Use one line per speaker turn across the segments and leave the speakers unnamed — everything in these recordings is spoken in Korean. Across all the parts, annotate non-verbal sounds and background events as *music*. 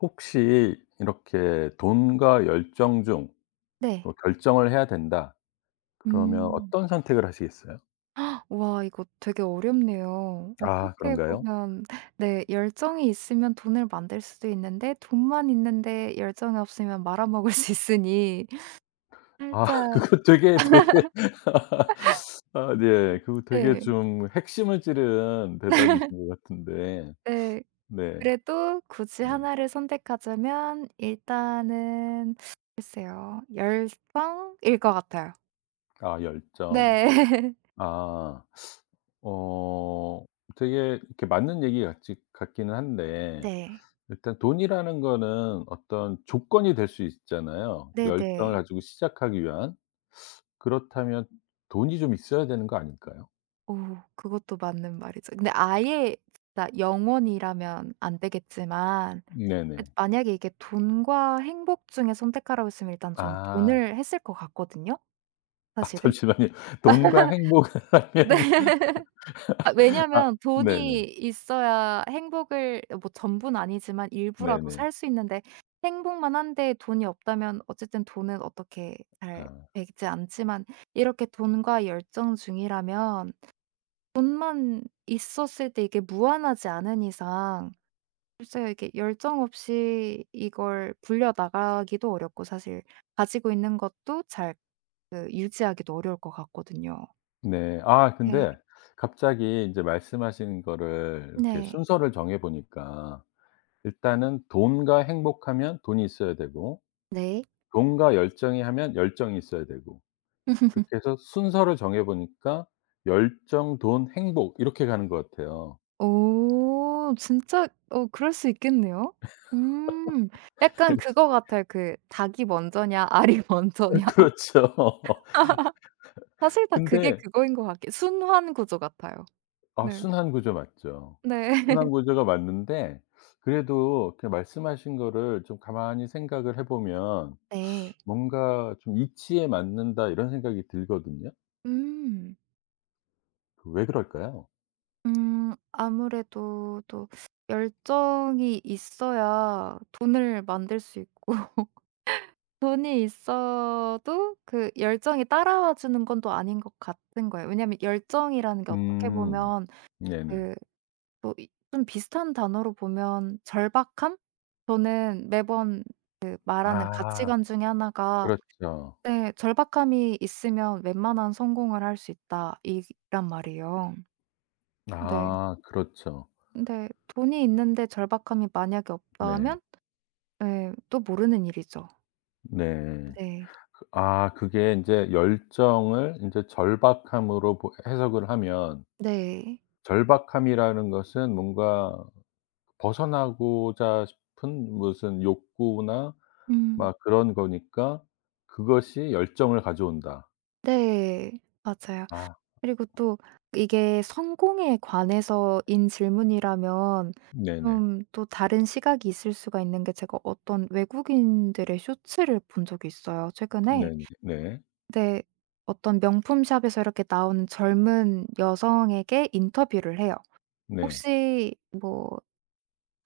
혹시 이렇게 돈과 열정 중
네.
뭐 결정을 해야 된다 그러면
음.
어떤 선택을 하시겠어요?
와 이거 되게 어렵네요.
아
어떻게
그런가요?
보면 *laughs* 네 열정이 있으면 돈을 만들 수도 있는데 돈만 있는데 열정이 없으면 말아먹을 *laughs* 수 있으니
아 *laughs*
살짝
그거 되게, 되게 *laughs* 아 네. 그거 되게
네.
좀 핵심을 찌른 대답이신 것 같은데.
네.
네.
그래도 굳이
네.
하나를 선택하자면 일단은 글쎄요. 열정일 것 같아요.
아 열정.
네. *laughs*
아. 어 되게 이렇게 맞는 얘기 같지 같기는 한데
네.
일단 돈이라는 거는 어떤 조건이 될 수 있잖아요, 열정을
네네.
가지고 시작하기 위한. 그렇다면 돈이 좀 있어야 되는 거 아닐까요?
오 그것도 맞는 말이죠. 근데 아예 진짜 영원이라면 안 되겠지만 그
네네.
만약에 이게 돈과 행복 중에 선택하라고 했으면 일단 전
아.
돈을 했을 것 같거든요
아 *laughs*
사실은.
잠시만요. 돈과
네.
행복하면
아
*laughs* 아
왜냐면 돈이
네네.
있어야 행복을 뭐 전부는 아니지만 일부라도
네네.
살 수 있는데 행복만 한데 돈이 없다면 어쨌든 돈은 어떻게 잘
아.
되지 않지만 이렇게 돈과 열정 중이라면 돈만 있었을 때 이게 무한하지 않은 이상 글쎄요. 이게 열정 없이 이걸 불려 나가기도 어렵고 사실 가지고 있는 것도 잘 그 유지하기도 어려울 것 같거든요.
네. 아
네.
근데 갑자기 인제 말씀하신 거를 이렇게
네.
순서를 정해 보니까 일단은 돈과 행복하면 돈이 있어야 되고
네.
돈과 열정이 하면 열정이 있어야 되고
*laughs*
그렇게 해서 순서를 정해 보니까 열정, 돈, 행복 이렇게 가는 것 같아요.
오 진짜 어 그럴 수 있겠네요. 음. 약간 그거
*laughs*
같아요. 그 닭이 먼저냐 알이 먼저냐.
그렇죠.
*laughs* 사실 다 그게
근데
그거인 것같요 순환 구조 같아요.
아
네.
순환 구조 맞죠.
네.
순환
*laughs*
구조가 맞는데 그래도 이렇게 말씀하신 거를 좀 가만히 생각을 해 보면
네.
뭔가 좀 '이치에 맞는다.' 이런 생각이 들거든요.
음.
그왜 그럴까요?
아무래도 또 열정이 있어야 돈을 만들 수 있고 *laughs* 돈이 있어도 그 열정이 따라와 주는 건 또 아닌 것 같은 거예요. 왜냐하면 열정이라는 게 어떻게
음.
보면
네네.
그 또 좀 비슷한 단어로 보면 절박함? 저는 매번 그 말하는
아
가치관 중에 하나가
그렇죠.
네 "절박함이 있으면 웬만한 성공을 할 수 있다." 이란 말이에요. 네.
아 그렇죠.
근데 돈이 있는데 절박함이 만약에
네.
없다면 예 또 모르는 일이죠.
네.
네.
아 그게 인제 열정을 인제 절박함으로 보 해석을 하면
네.
절박함이라는 것은 뭔가 벗어나고자 싶은 무슨 욕구나
음.
막 그런 거니까 그것이 열정을 가져온다.
네. 맞아요.
아
그리고 또 이게 성공에 관해서인 질문이라면
네네.
좀 또 다른 시각이 있을 수가 있는 게 제가 어떤 외국인들의 쇼츠를 본 적이 있어요 최근에.
네네. 네.
네. 어떤 명품 샵에서 이렇게 나오는 젊은 여성에게 인터뷰를 해요.
네.
"혹시 뭐"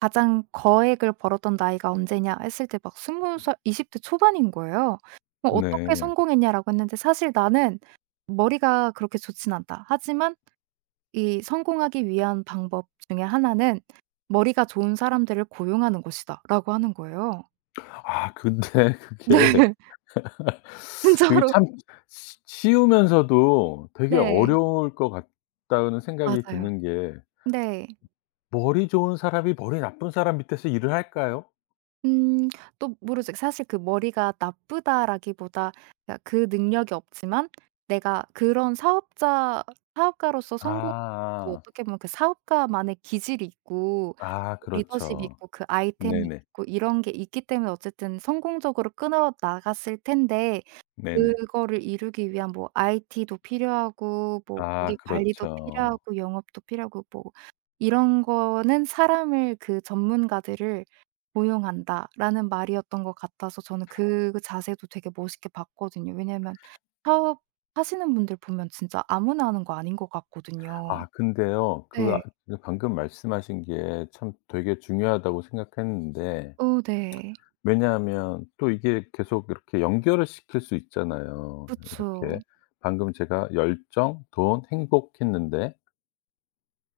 가장 거액을 벌었던 나이가 언제냐 했을 때 막 20살 이십 대 초반인 거예요. 뭐 "어떻게
네.
성공했냐?"라고 했는데 사실 나는 머리가 그렇게 좋진 않다. 하지만 이 성공하기 위한 방법 중에 하나는 "머리가 좋은 사람들을 고용하는 것이다."라고 하는 거예요.
아 근데 *laughs*
네.
그게
*laughs*
그게
진짜로.
참 쉬 쉬우면서도 되게
네.
어려울 것 같다는 생각이
맞아요.
드는 게
네.
머리 좋은 사람이 머리 나쁜 사람 밑에서 일을 할까요?
음. 또 모르죠. 사실 그 머리가 나쁘다라기보다 그러니까 그 능력이 없지만 내가 그런 사업자 사업가로서 성공 또
아.
어떻게 보면 그 사업가만의 기질이 있고
아
리더십이
그렇죠.
있고 그 아이템이
네네.
있고 이런 게 있기 때문에 어쨌든 성공적으로 끊어 나갔을 텐데
네네.
그거를 이루기 위한 뭐 IT도 필요하고 뭐
아
고객 관리도
그렇죠.
필요하고 영업도 필요하고 뭐 "이런 거는 사람을 그 전문가들을 고용한다."라는 말이었던 것 같아서 저는 그 자세도 되게 멋있게 봤거든요. 왜냐면 사업하시는 분들 보면 진짜 아무나 하는 거 아닌 것 같거든요.
아 근데요. 그
네.
아 그 방금 말씀하신 게 참 되게 중요하다고 생각했는데
어 네.
왜냐하면 또 이게 계속 이렇게 연결을 시킬 수 있잖아요.
그쵸.
이렇게 방금 제가 열정, 돈, 행복 했는데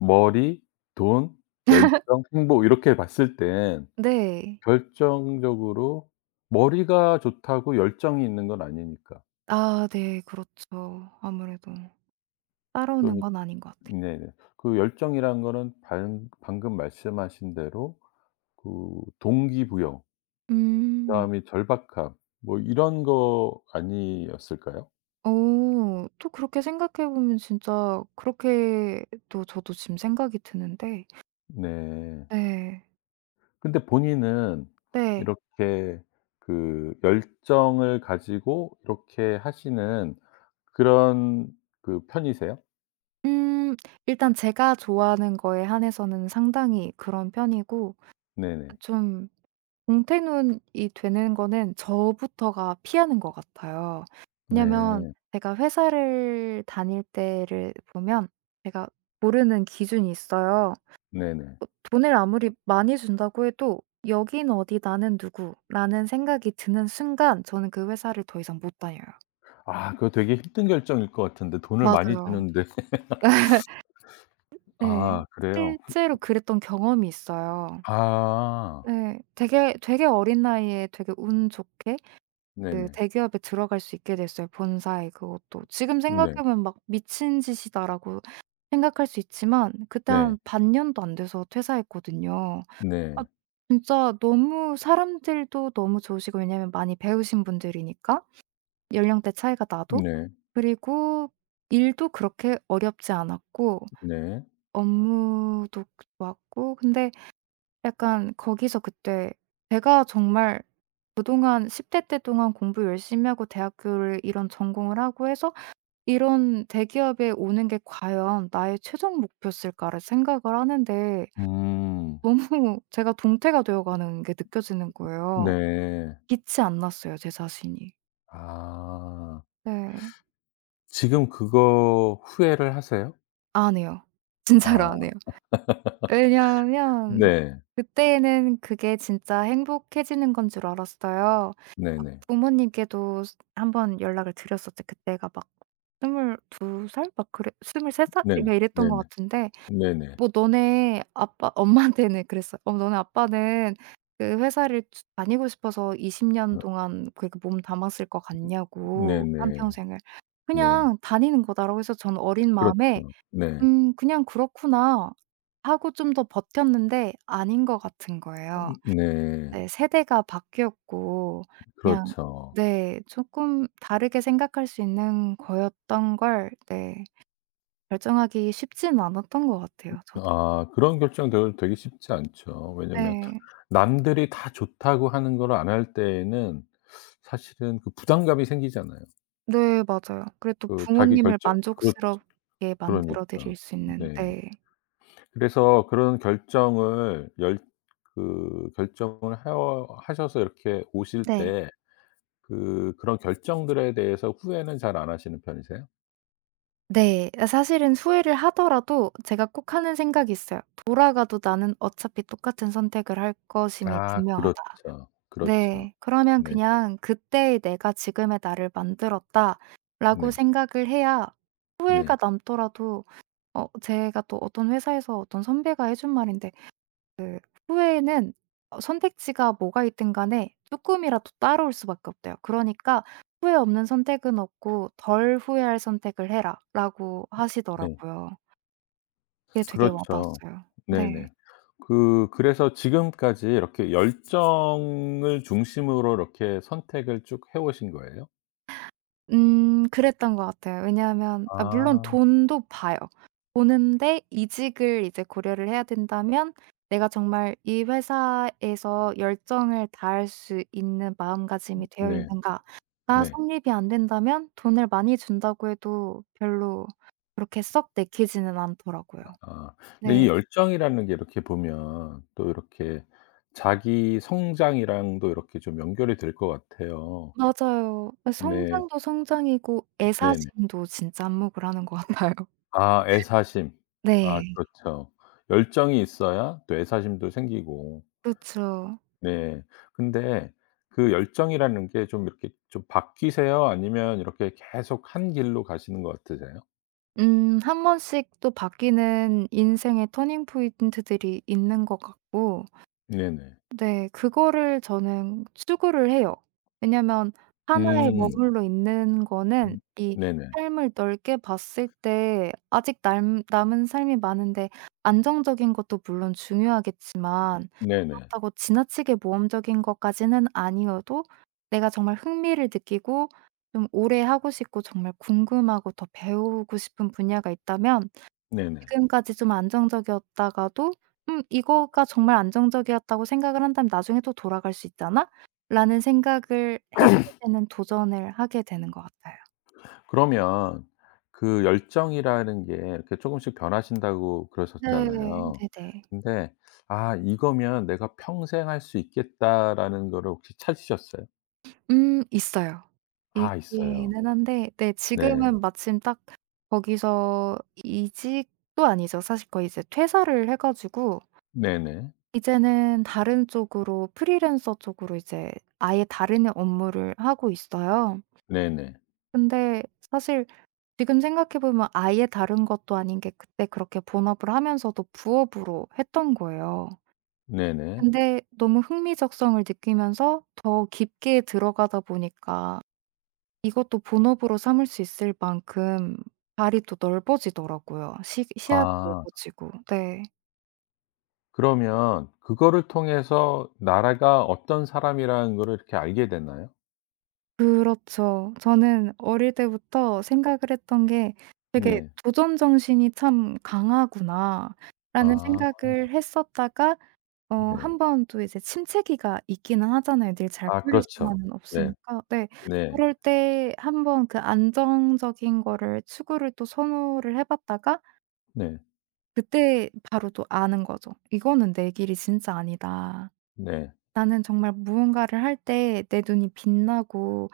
머리, 돈, 열정, 행복 이렇게 봤을 땐
네.
결정적으로 머리가 좋다고 열정이 있는 건 아니니까.
아 네. 그렇죠. 아무래도 따라오는
그러니
건 아닌 것 같아요.
네네. 그 열정이란 거는 방 방금 말씀하신 대로 그 동기부여
음.
그다음에 절박함 뭐 이런 거 아니었을까요?
어. 또 그렇게 생각해 보면 진짜 그렇게 또 저도 지금 생각이 드는데
네.
네.
근데 본인은
네.
이렇게 그 열정을 가지고 이렇게 하시는 그런 그 편이세요?
음 일단 제가 좋아하는 거에 한해서는 상당히 그런 편이고 아
네네.
좀공태눈이 되는 거는 저부터가 피하는 것 같아요. 왜냐면
네.
제가 회사를 다닐 때를 보면 제가 모르는 기준이 있어요.
네네.
뭐 돈을 아무리 많이 준다고 해도 '여긴 어디 나는 누구.'라는 생각이 드는 순간 저는 그 회사를 더 이상 못 다녀요.
아 그거 되게 힘든 결정일 것 같은데 돈을 많이
맞아요.
주는데 *laughs*
*laughs* 네.
아 그래요?
실제로 그랬던 경험이 있어요.
아
네. 되게 어린 나이에 되게 운 좋게 그
네네.
대기업에 들어갈 수 있게 됐어요 본사에 그것도. 지금
네.
생각해 보면 막 '미친 짓이다.'라고 생각할 수 있지만 그때
네.
한 반년도 안 돼서 퇴사했거든요. 아
네.
진짜 너무 사람들도 너무 좋으시고 왜냐면 많이 배우신 분들이니까 연령대 차이가 나도.
네.
그리고 일도 그렇게 어렵지 않았고
네.
업무도 좋았고 근데 약간 거기서 그때 제가 정말 그동안 10대 때 동안 공부 열심히 하고 대학교를 이런 전공을 하고 해서 이런 대기업에 오는 게 과연 나의 최종 목표였을까를 생각을 하는데
음.
너무 제가 동태가 되어 가는 게 느껴지는 거예요.
네.
빛이 안 났어요 제 자신이.
아.
네.
지금 그거 후회를 하세요?
안 해요. *laughs* 진짜로
아
안 해요. 왜냐하면
네.
그때는 그게 진짜 행복해지는 건 줄 알았어요. 아
네네.
부모님께도 한번 연락을 드렸었죠. 그때가 막 22살 막 그래 23 살?
네네.
막 이랬던 것
네네.
같은데
네네.
뭐 "너네 아빠" 엄마한테는 그랬어요. "어 너네 아빠는 그 회사를 주 다니고 싶어서 20년
어
동안 그렇게 몸 담았을 것 같냐."고
네네. 네.
한평생을.
네.
"그냥 다니는 거다."라고 해서 저는 어린 마음에
그렇죠. 네.
'음 그냥 그렇구나.' 하고 좀 더 버텼는데 아닌 것 같은 거예요.
네.
네 세대가 바뀌었고 그냥
그렇죠.
네 조금 다르게 생각할 수 있는 거였던 걸 네 결정하기 쉽지는 않았던 것 같아요 저도.
아 그런 결정들 되게 쉽지 않죠. 왜냐면
네.
남들이 다 좋다고 하는 걸 안 할 때에는 사실은 그 부담감이 생기잖아요.
네 맞아요. 그래도
그 자기
부모님을
결정 그렇
만족스럽게 만들어
그러니까.
드릴 수 있는
네.
네.
그래서 그런 결정을 열 그 결정을 하어 하셔서 이렇게 오실
네.
때 그 그런 결정들에 대해서 후회는 잘 안 하시는 편이세요?
네. 아 사실은 후회를 하더라도 제가 꼭 하는 생각이 있어요. '돌아가도 나는 어차피 똑같은 선택을 할 것임이
아
분명하다.'
그렇죠. 그렇죠.
네. 그러면
네.
그냥 '그때의 내가 지금의 나를 만들었다.'라고
네.
생각을 해야 후회가
네.
남더라도 어 제가 또 어떤 회사에서 어떤 선배가 해준 말인데 그 후회는 어 선택지가 뭐가 있든 간에 조금이라도 따라올 수밖에 없대요. 그러니까 "후회 없는 선택은 없고 덜 후회할 선택을 해라."라고
네.
하시더라고요. 그게 되게
그렇죠.
와닿았어요. 네.
네네. 그 그래서 지금까지 이렇게 열정을 중심으로 이렇게 선택을 쭉 해 오신 거예요?
그랬던 것 같아요. 왜냐하면 아 물론
아.
돈도 봐요. 보는데 이직을 이제 고려를 해야 된다면 내가 정말 이 회사에서 열정을 다할 수 있는 마음가짐이 되어
네.
있는가가
네.
성립이 안 된다면 돈을 많이 준다고 해도 별로 그렇게 썩 내키지는 않더라고요.
아. 근데 이
네.
열정이라는 게 이렇게 보면 또 이렇게 자기 성장이랑도 이렇게 좀 연결이 될 것 같아요.
맞아요. 예
네.
성장도 성장이고
네네.
애사심도 진짜 안목을 하는 것 같아요.
아 애사심. 아
네.
그렇죠. 열정이 있어야 또 애사심도 생기고
그쵸.
네. 근데 그 열정이라는 게 좀 이렇게 좀 바뀌세요? 아니면 이렇게 계속 한 길로 가시는 것 같으세요?
한 번씩 또 바뀌는 인생의 터닝 포인트들이 있는 것 같고
네네.
네. 그거를 저는 추구를 해요. 왜냐면 하나에
음.
머물러 있는 거는
음.
이
네네.
삶을 넓게 봤을 때 아직 남 남은 삶이 많은데 안정적인 것도 물론 중요하겠지만
네네.
그렇다고 지나치게 모험적인 것까지는 아니어도 내가 정말 흥미를 느끼고 좀 오래 하고 싶고 정말 궁금하고 더 배우고 싶은 분야가 있다면
네네.
지금까지 좀 안정적이었다가도 '음 이거가 정말 안정적이었다고 생각을 한다면 나중에 또 돌아갈 수 있잖아.'라는 생각을 했을 때는 도전을 하게 되는 것 같아요.
그러면 그 열정이라는 게 이렇게 조금씩 변하신다고
네.
그러셨잖아요.
네네.
근데 '아 이거면 내가 평생 할 수 있겠다.'라는 거를 혹시 찾으셨어요?
있어요.
아 있어요.
있기는 한데 네
네.
지금은 마침 딱 거기서 이직도 아니죠. 사실 거의 이제 퇴사를 해 가지고
네네.
이제는 다른 쪽으로 프리랜서 쪽으로 이제 아예 다른 업무를 하고 있어요.
네네.
근데 사실 지금 생각해 보면 아예 다른 것도 아닌 게 그때 그렇게 본업을 하면서도 부업으로 했던 거예요.
네네.
근데 너무 흥미적성을 느끼면서 더 깊게 들어가다 보니까 이것도 본업으로 삼을 수 있을 만큼 발이 또 넓어지더라고요. 시 시야도
아.
넓어지고. 네.
그러면 그거를 통해서 나라가 어떤 사람이라는 거를 이렇게 알게 됐나요?
그렇죠. 저는 어릴 때부터 생각을 했던 게 '되게
네.
도전 정신이 참 강하구나.'라는
아
생각을 했었다가 어
네.
한 번 또 이제 침체기가 있기는 하잖아요. 늘 잘
아
풀릴
그렇죠.
수만은
네.
없으니까. 네.
네.
그럴 때 한 번 그 안정적인 거를 추구를 또 선호를 해 봤다가
네.
그때 바로 또 아는 거죠. '이거는 내 길이 진짜 아니다.
네.
나는 정말 무언가를 할 때 내 눈이 빛나고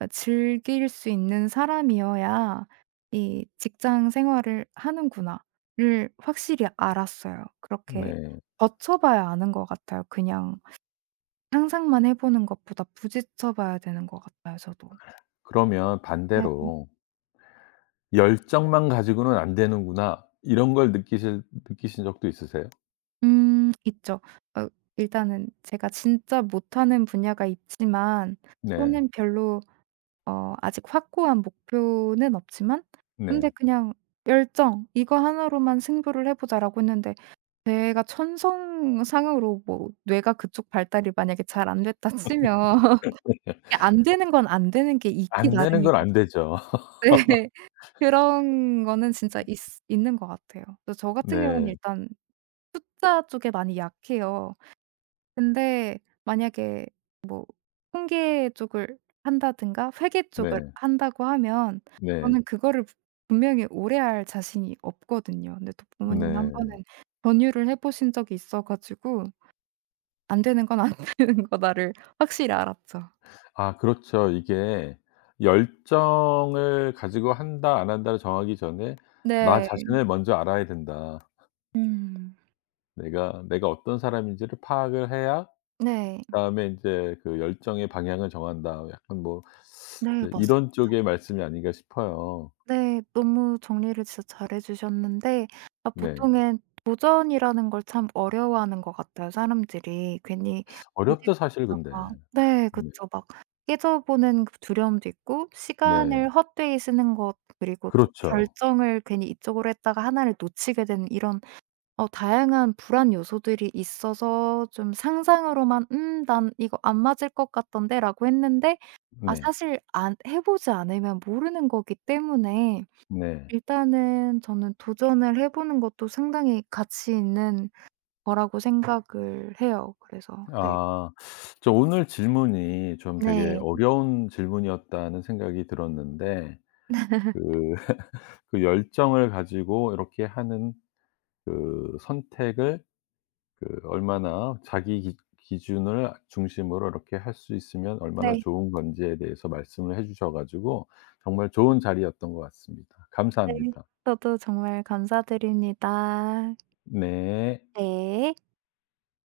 어 즐길 수 있는 사람이어야 이 직장 생활을 하는구나.'를 확실히 알았어요. 그렇게
네.
거쳐 봐야 아는 것 같아요 그냥 상상만 해 보는 것보다 부딪혀 봐야 되는 것 같아요 저도.
그러면
네.
반대로 '열정만 가지고는 안 되는구나.' 이런 걸 느끼실 느끼신 적도 있으세요?
있죠. 어 일단은 제가 진짜 못하는 분야가 있지만
네.
또는 별로 어 아직 확고한 목표는 없지만 근데
네.
그냥 '열정 이거 하나로만 승부를 해 보자.'라고 했는데 제가 천성상으로 뭐 뇌가 그쪽 발달이 만약에 잘 안 됐다 치면 *laughs* 안 되는 건 안 되는 게 있기
안 되는
나름이고
건 안 되죠. *laughs*
네. 그런 거는 진짜 있 있는 것 같아요. 그래서 저 같은 경우는
네.
일단 숫자 쪽에 많이 약해요. 근데 만약에 뭐 통계 쪽을 한다든가 회계 쪽을
네.
한다고 하면
네.
저는 그거를 분명히 오래 할 자신이 없거든요. 근데 또 부모님이 한 번은
네.
전유를 해 보신 적이 있어 가지고 안 되는 건 안 *laughs* 되는 거다를 확실히 알았죠.
아 그렇죠. 이게 열정을 가지고 한다 안 한다를 정하기 전에 나
네.
자신을 먼저 알아야 된다.
음.
내가 어떤 사람인지를 파악을 해야
네.
그다음에 인제 그 열정의 방향을 정한다. 약간 뭐
네
예
맞
이런 쪽의 말씀이 아닌가 싶어요.
네. 너무 정리를 진짜 잘해 주셨는데 아
네.
보통은 도전이라는 걸 참 어려워하는 것 같아요, 사람들이. 괜히
어렵죠 사실 근데.
부딪혔다가 네
네.
그쵸. 막 깨져보는 그 두려움도 있고
네.
시간을 헛되이 쓰는 것 그리고 또
그렇죠.
결정을 괜히 이쪽으로 했다가 하나를 놓치게 되는 이런 어 다양한 불안 요소들이 있어서 좀 상상으로만 '음 난 이거 안 맞을 것 같던데.'라고 했는데 아
네.
사실 안 해 보지 않으면 모르는 거기 때문에
네.
일단은 저는 도전을 해 보는 것도 상당히 가치 있는 거라고 생각을 해요. 그래서 네.
아 저 오늘 질문이 좀 되게
네.
어려운 질문이었다는 생각이 들었는데 그 그 열정을 가지고 이렇게 하는 그 선택을 그 얼마나 자기 기 기준을 중심으로 이렇게 할 수 있으면 얼마나
네.
좋은 건지에 대해서 말씀을 해 주셔 가지고 정말 좋은 자리였던 것 같습니다.
네.
감사합니다.
저도 정말 감사드립니다.
네.
네.